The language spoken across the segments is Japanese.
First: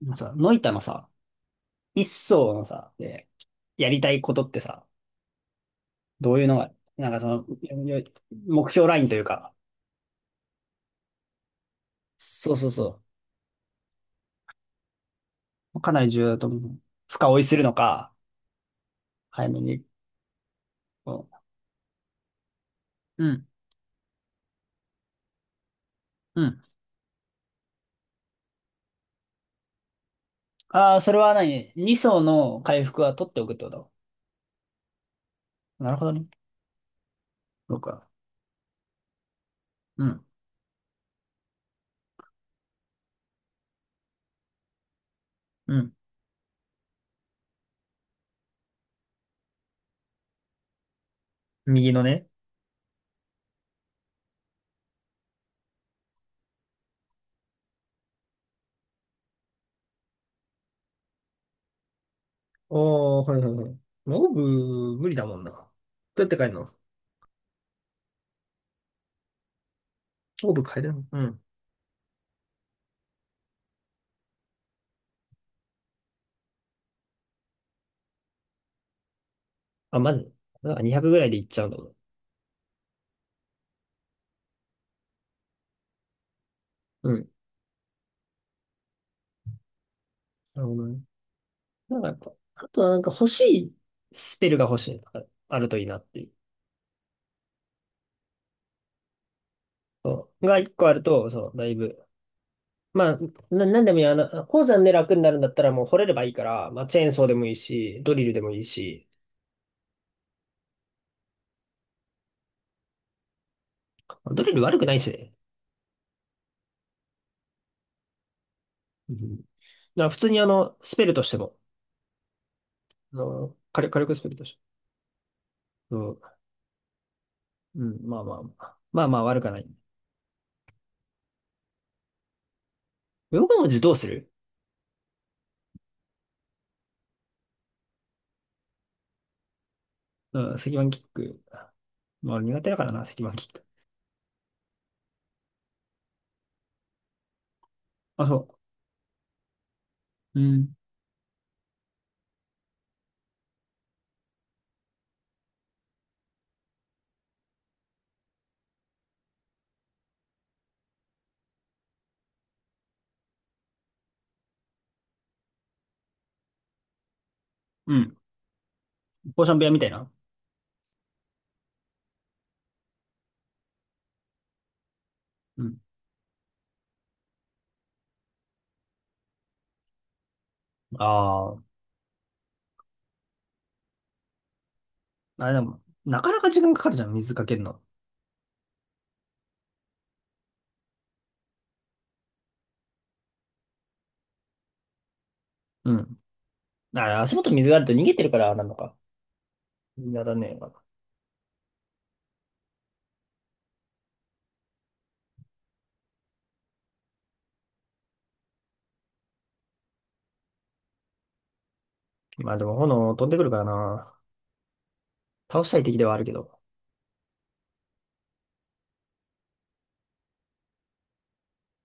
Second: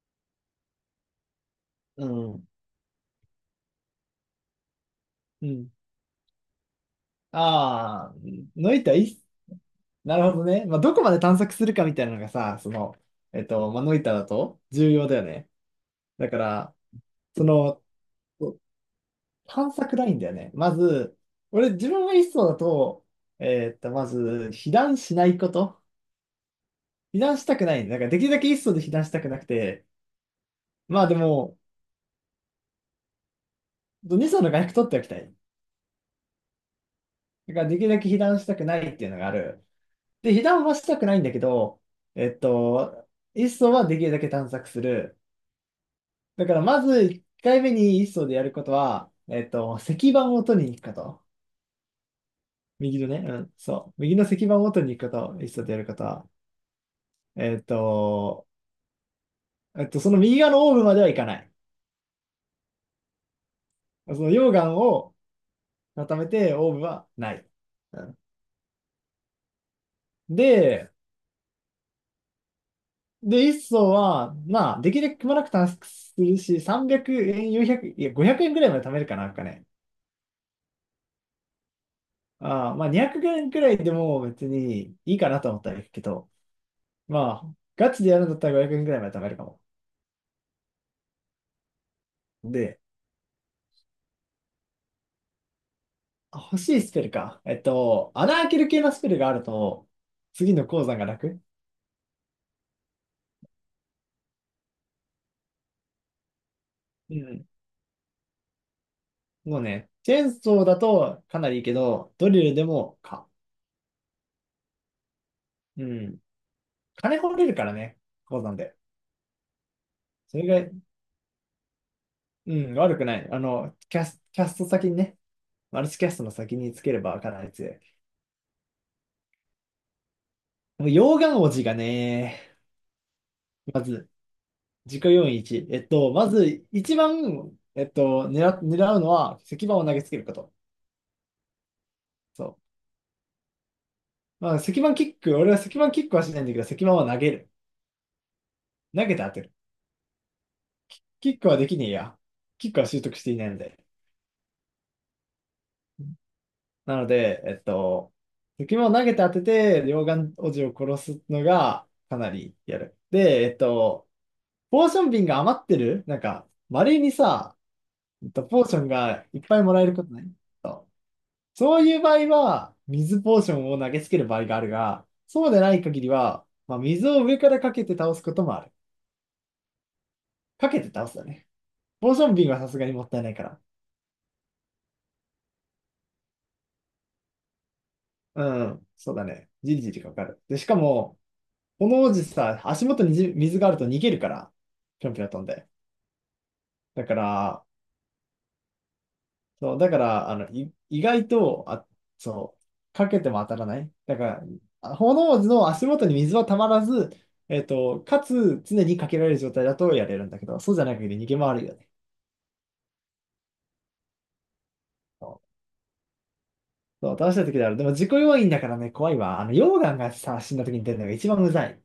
まあさ、ノイタのさ、一うん。層のさ、で、やりたいことってさ、うん。どういうのが、なんかその、よよああ、目のい標たラいインいとっいうす、か、なるほどね。まあ、どこまで探索するかみたいなのがそうさ、そうそまあ、ノイタだと重要だよね。うかなり重要だだかと思ら、う。深追そいするのの、か、早め探に。索ラインだよね。まず、こ俺、自分が一層だと、ううん、まず、避難しないこと。うん。避難したくない。だから、できるだけ一層で避難したくなくて、ああ、まあそでれはも、何？ 2 層の回復は取っておくってこと？二層の外角取っておきたい。なるほどね。だから、そでうきるだか。け避難したくないっていうのがある。うん。で、被弾はしたくないんだけど、えっと、一層はできるだけ探索する。うん。だから、まず1回目に一層でやることは、石板を取りに行くこと。右のね。右のね、うん、そう。右の石板を取りに行くこと、一層でやることは。えっと、その右側のオーブまでは行かない。おー、はいはいはい。そオーの溶岩ブ、無理をだもんな。ど固うやめって変えてるオーの？ブはない。うん、オーブ変えで、るの？うん。で、一層は、まあ、できるだけくまなく探索するし、300円、400、いや、500円ぐらいまで貯めるかな、なんかね。あ、まず。あ200ぐらいでいっちゃうんだもん。ああ、まあ200円くえんくらいでも別にいいかなと思ったらいいけど、うん。まあ、ガチでやるんだったら500円くえんくらいまで貯めるかも。なるほどね。なんかやっぱ、あで、とはなんか欲しいスペルが欲しい。ああるといいなっていう。あ欲しいスペルか。穴開ける系のスペルがあると、そう。次がの一鉱個あ山るがと、楽。そう、だいぶ。まあ、なんでもいいや。あの、鉱山で楽になるんだったらもう掘れればいいから、まあ、チェーンうソーでもん。いいし、ドリルでもいいし、もうね、チェーンソーだとかなりいいけど、ドリルでもか。ドリル悪くないしね。うん。金掘れるからね、鉱山で。うん。だから普通そにあれが、の、スペルとしても、うん、悪くあない。あの、の、火力スペルキとャスしト先にね、マルてチキャも。ストのそ先につければかなり強う。うい。ん、まあまあまあ。まあまあ悪くはない。もう溶岩王子がね、ヨガ文字まどうすずる？自己要因1。まず、一番、狙うのは、石板を投げつけるこうと。ん、石板キック。まあそ苦う。手だからな、石板キック。まあ、石板キック、俺は石板キックはしないんだけど、石板は投げる。あ、そ投げて当てる。う。うん。キックはできねえや。キックは習得していないので。なので、石板を投げて当てて、両眼おじを殺すのが、かなりやる。で、ポーション瓶が余ってるなんか、稀にさ、うん。えっとポーションがいっポーショぱンい部屋もみらえたいることな。ない？そういう場合は、水ポーションを投げつける場合があるが、そうでうなん。い限りは、まあ、水を上からかけて倒すこともある。かけて倒すだね。ああ、ポーション瓶はさすがにもったいないから。あれでも、なかなか時間かかるじゃん、水かけるの。うん、そうだね。じりじりかかる。で、しかも、この王子さ、足元にじ水があると逃げるから、ぴょんぴょん飛んで。うん。だあれ、か足元ら、水があると逃げてるからなのか。そう、だかやら、らあの、ね。意外と、そう、かけても当たらない。だから、あ炎の足元に水はたまらず、かつ、常にかけられる状態だとやれるんだけど、そうじゃない限り逃げ回るよね。まあでも炎飛んでくるからな。そ倒したい敵ではあるけど。そう倒した時である。でも、自己要因だからね、怖いわ。あの、溶岩がさ、死んだ時に出るのが一番うざい。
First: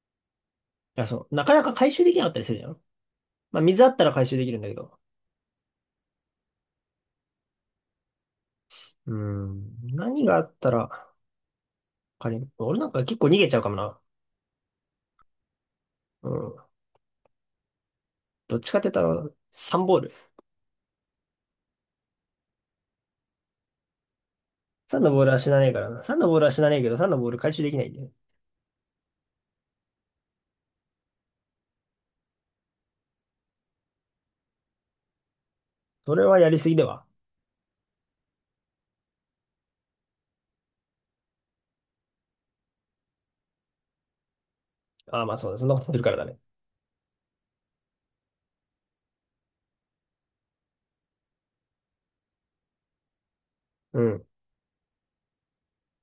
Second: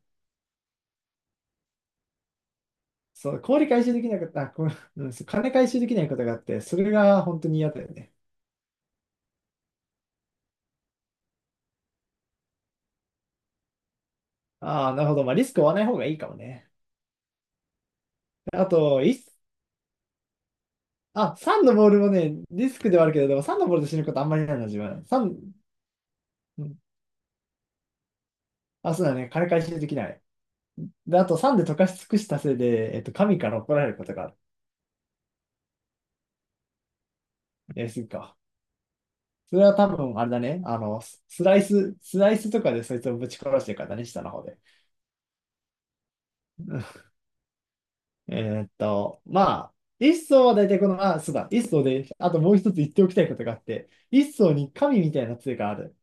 いや、そう。なかなか回収できなかったりするじゃん。そう、まあ、氷回水あ収っでたきらなか回っ収た、であきるんこだけど。う、うんそう金回収できないことがあって、それが本当に嫌だよね。うん。何があったら、仮に、俺なんか結構逃げちゃうかもな。ああ、なるほど。まあ、リスクを負わない方がいいかうもん。ね。どっあちかって言ったと、一ら、サンボール。あ、サンのボールもね、リスクではあるけど、でも3のボールで死ぬことあんまりないな、自サン分。のボール3、は死なねえからな。サンのボールは死うなん。ねえけど、サンのボール回収できないんだよ。あ、そうだね。金回収できない。で、あとサンで溶かし尽くしたせいで、神から怒られることがある。それはやりすぎでは。やりすぎか。それは多分、あれだね。あの、スライスとかでそいつをぶち殺してるからね、下の方で。ああ、まあそうだ。そんなことするからだね。まあ、一層は大体この、あ、そうだ、一層で、あともう一つ言っておきたいことがあって、うん。一層に神みたいな杖がある。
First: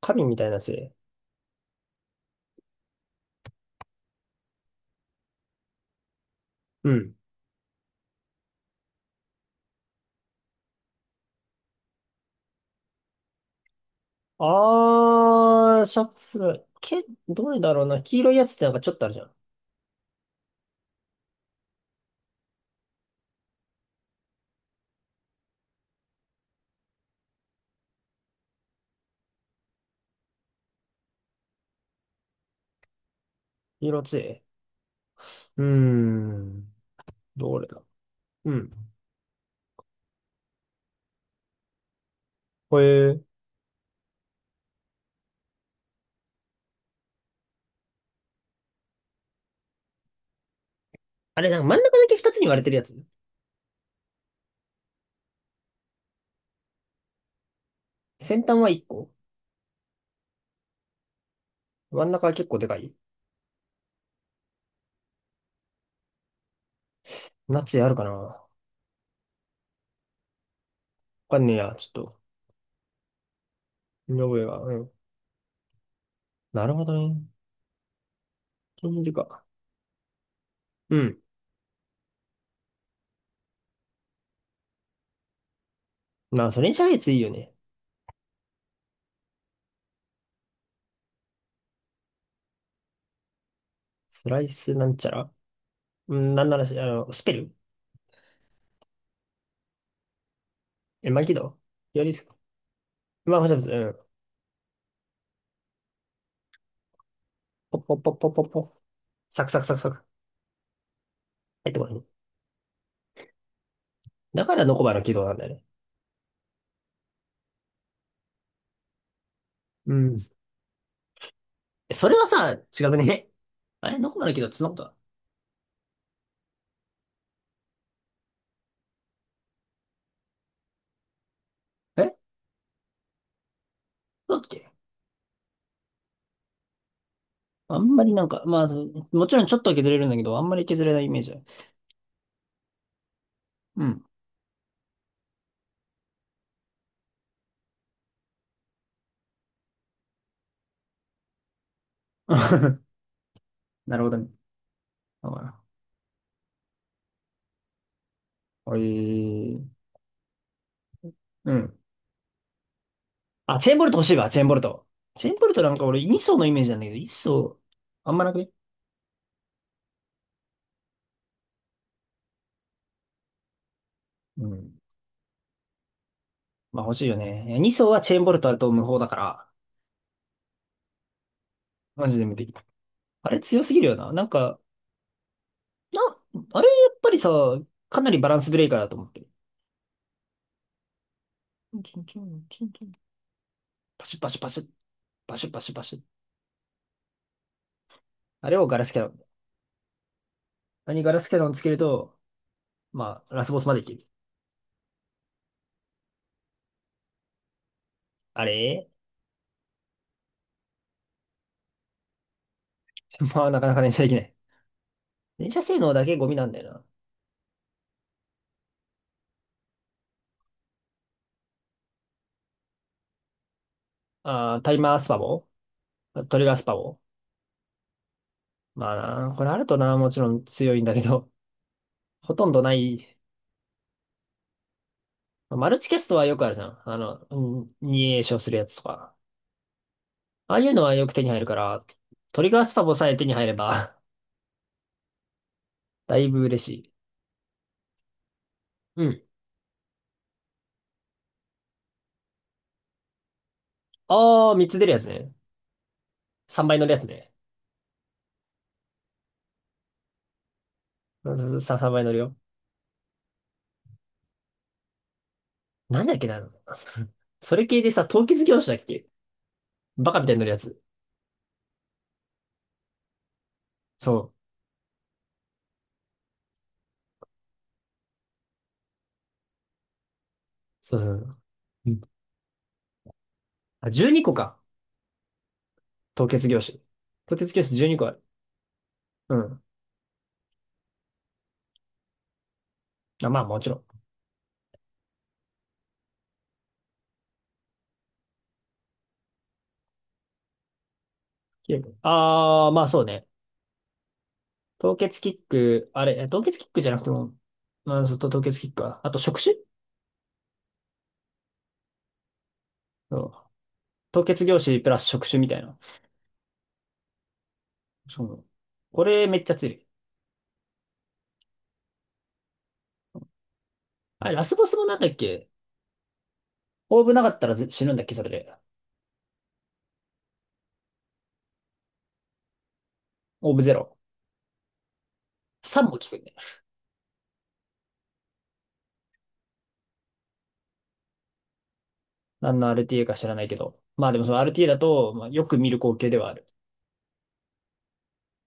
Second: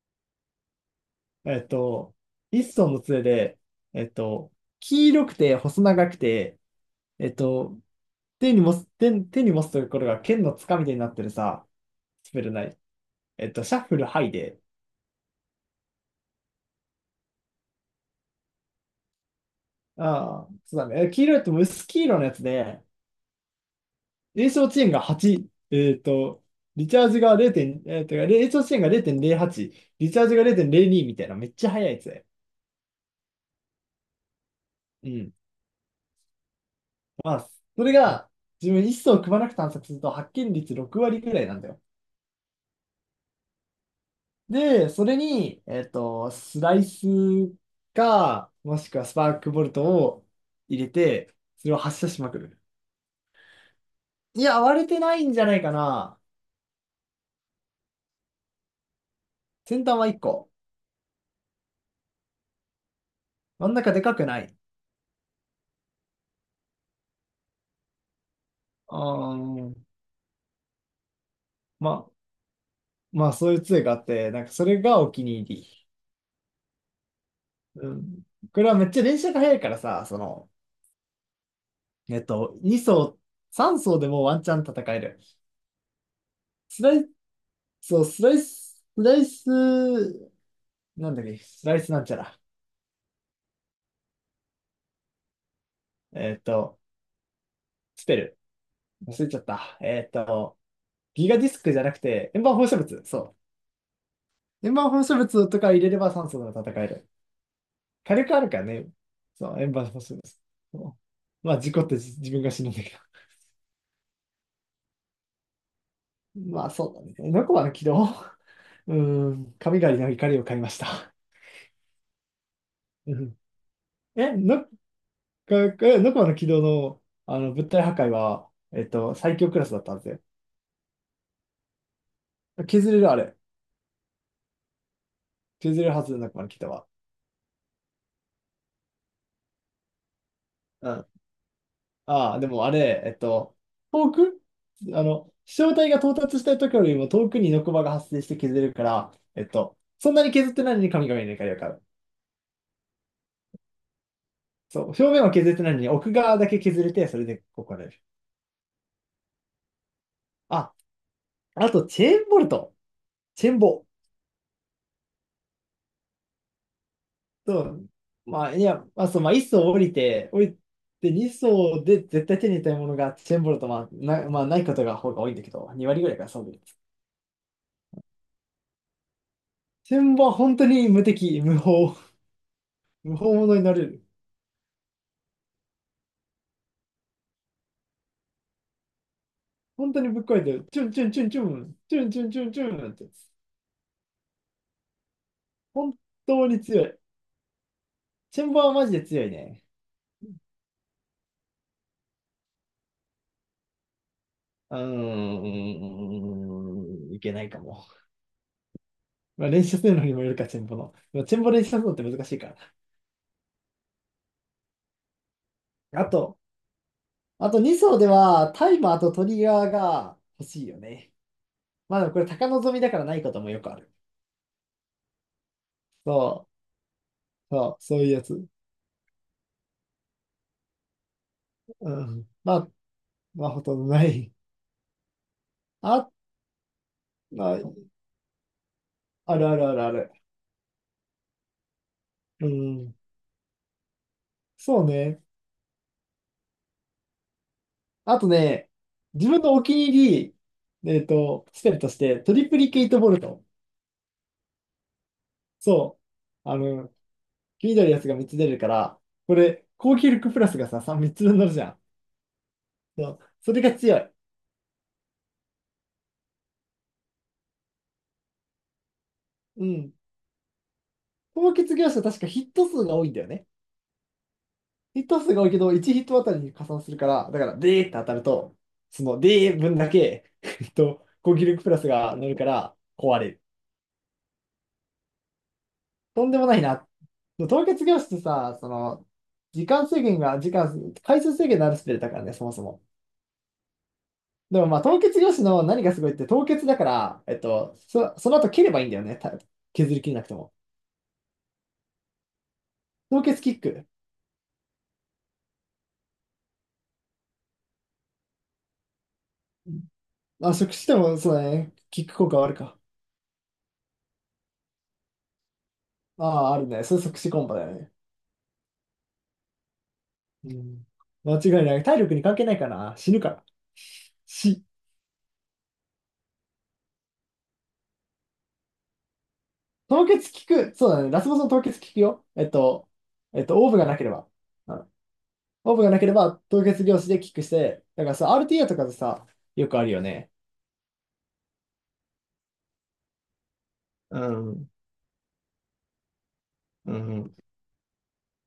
神みたいなせい。えっと、一層の杖で、えっと、黄色くて細長くて、うん。えっと、手に持つところが剣のつかみ手になってるさ、スペルない。シャッフルハイで、あー、シャッフル。どれだろうな。黄色いやつってなんかちょっとあるじゃん。ああ、そうだね。え黄色いと薄黄色のやつで、炎症遅延が8、リチャージが0点、炎症遅延が0.08、リチャージが0.02みたいな、めっちゃ速いやつで。黄色強い。うん。うーん。まあ、どれだ。それが、うん。自分一層組まなく探索すると発見率6割ぐらいなんだよ。これ、で、それに、スライスか、もしくはスパークボルトを入れて、あれ、なんかそれ真をん中発だ射けしま2つくに割る。れてるやつ？いや、割れてないんじゃないかな。先端は1個。先端は1個。真ん中は結構でかい。真ん中でかくない。ナチあるかな？わあー、かんねえや。ちょまっあ、と、まあ、そういう杖があっ見て、覚なえんかが。そうれん。がお気に入り。なるほどね。うん。これはめっち金ゃ色連射がか。速いからさ、うん。2層、3層でもワンチャン戦える。まあ、それにシスャラーイス、ツいいよね。スライス、なんだっけ、スライスなんちゃら。スライスなんちゃら。うん、えっなんならし、と、あの、スペル。捨てる。忘れちゃった。え、マギキガディスド。クじゃなくやりす。て、円盤放射物。そまあ、ほしゃぶつ。うん。う。円盤放射物とか入れれば酸素が戦える。ポッポッポッ火ポッ力あポッるからポ。ね。サクそサう、ク円サク盤サ放ク。射物。そうまあ、入っ事て故っこてい。自分が死ぬんだけど。だからノコバの軌道なんだよね。まあ、そうだね。ノコマの軌道。うーん、神う狩りのん。怒りを買いました。えそれはさ、違くうね？んあれノコバのえ、軌道ってそんノなことだ。ノコマの軌道の、あの物体破壊は、最強クラスだったんですよ。え削れるあれ。そうだっけ？削れるはず、ノコマの軌道は。あんまりなんか、まあ、そうもちろんちょっとは削れるんだけど、あんまり削うれないんイメージある。ああ、でもあれ、うん。遠くあの、飛翔体が到達した時よりも遠くにノコバが発生して削れるから、そんなに削ってないのに神々の怒りを買う。なるほどね。そう、表面だはか削っら、てないのに奥側だけ削れて、それで怒られる。おいー、あ、うあん。と、チェーンボルト。チェーあ、ンチェーンボボ。ルト欲しいわ、チェーンボルト。チェーンボルトなんか俺2層のイメージなんだけど、1そ層、う。あんまなくまね？あ、いや、まあ、そう、まあ、1層降りて2層で絶対手に入れたいものがチェーンボルト、まうあ、ないこん。とが方が多いんだけど、2割ぐらいからそうです。まあ欲しいよね。いや2層はチェーンボルトあると無法だから、チェーンボは本当に無敵、無法、マジで無敵。無あ法れ者に強なすぎれるよる。な。なんか、な、あれやっぱりさ、かなりバランスブレーカーだと思ってる。本当にぶっ壊れてる。チュンチュンチュンチュン、チンチチンュンチチュンチンュンチチンチュン、ンって。パシュパシュパシュ、パシュパシュパシ本ュ。当に強い。チェあンれバーをはガラマスジキャでノン。強いね。あれにガラスキャノンつけると、まあ、ラスボスまでいける。うーん、いけないかも。あれ。 まあ、練習するのにもよるか、チェンボの。まあチェンボ練習するのって難しいから。まあ、なかなか連射できない。連射性能だあけゴミと、なんだよな。あと2層ではタイマーとトリガーが欲しいよね。まあでもこれ高望みだからないこともよくある。あー、タイマースパボ。トリそガースパボ。そう、そういうやつ。まあな、これあるとな、もちろん強いんだけど、うん。ほとんどない。まあほとんどない。マルチキャスあ、トはよくあるじゃん。あの、まあ、二詠唱するやつとか。あるあるあるある。ああいうのはよく手に入るから、トうリガースパボん。さえ手に入れば そうね。だいぶ嬉しい。あとね、うん。自分のお気に入り、スペルとして、トリプリケイトボルト。ああ、三つ出るやつね。そう。あ三倍乗るの、やつね。気になるやつが3つ出るから、これ、高級力プラスがさ、3、みっつ分乗るうんじゃさ、ん。3倍乗るよ。そう。それが強い。なんだっけな。それ系でさ、凍結業種だっけ？うん。バカみたいに乗るやつ。高結業者確かヒット数が多いんだよね。そう。ヒット数が多いけど、1ヒットあたりに加算するから、だから、でーって当たると、その、でー分だけ、そうそうそ高う。級力プラスうん。が乗るから、壊れる。あ、12個か。と凍んでも結な業い種。な。凍結業凍種結12教個あ室る。さ、その、うん。時間、回数制限のあるスペルだからね、そもそも。あ、まあもちろん。でもまあ、凍結教師の何がすごいって、凍結だから、その後蹴ればいいんだよね。た削り切れなくても。ああー、まあそう凍ね。結キック。凍結キック、あれ、え凍結キックじゃなくても、まあ、そうと凍結キックか。あと触手。まあ、即死でも、そうだね。キック効果はあるか。そう。凍結業種プラス触手みたいな。ああ、あるね。それ即死コンボだよね。そう。これめっちゃ強い。うん。間違いない。体力に関係ないかな。死ぬから。あれ、ラス死。ボスもなんだっけ？オーブなかったらず死ぬんだっけ？それで。凍結キック。そうだね。ラスボスの凍結キックよ。オーブオーゼブがロ。なければ。うんオーブ3がもな効けれくね。ば凍結量子でキックして、だからさ、RTA とかでさ、よくあるよね。何の RTA か知らないけど。まあでうもその ん。RTA だと、まあ、よく見る光景ではある。うん。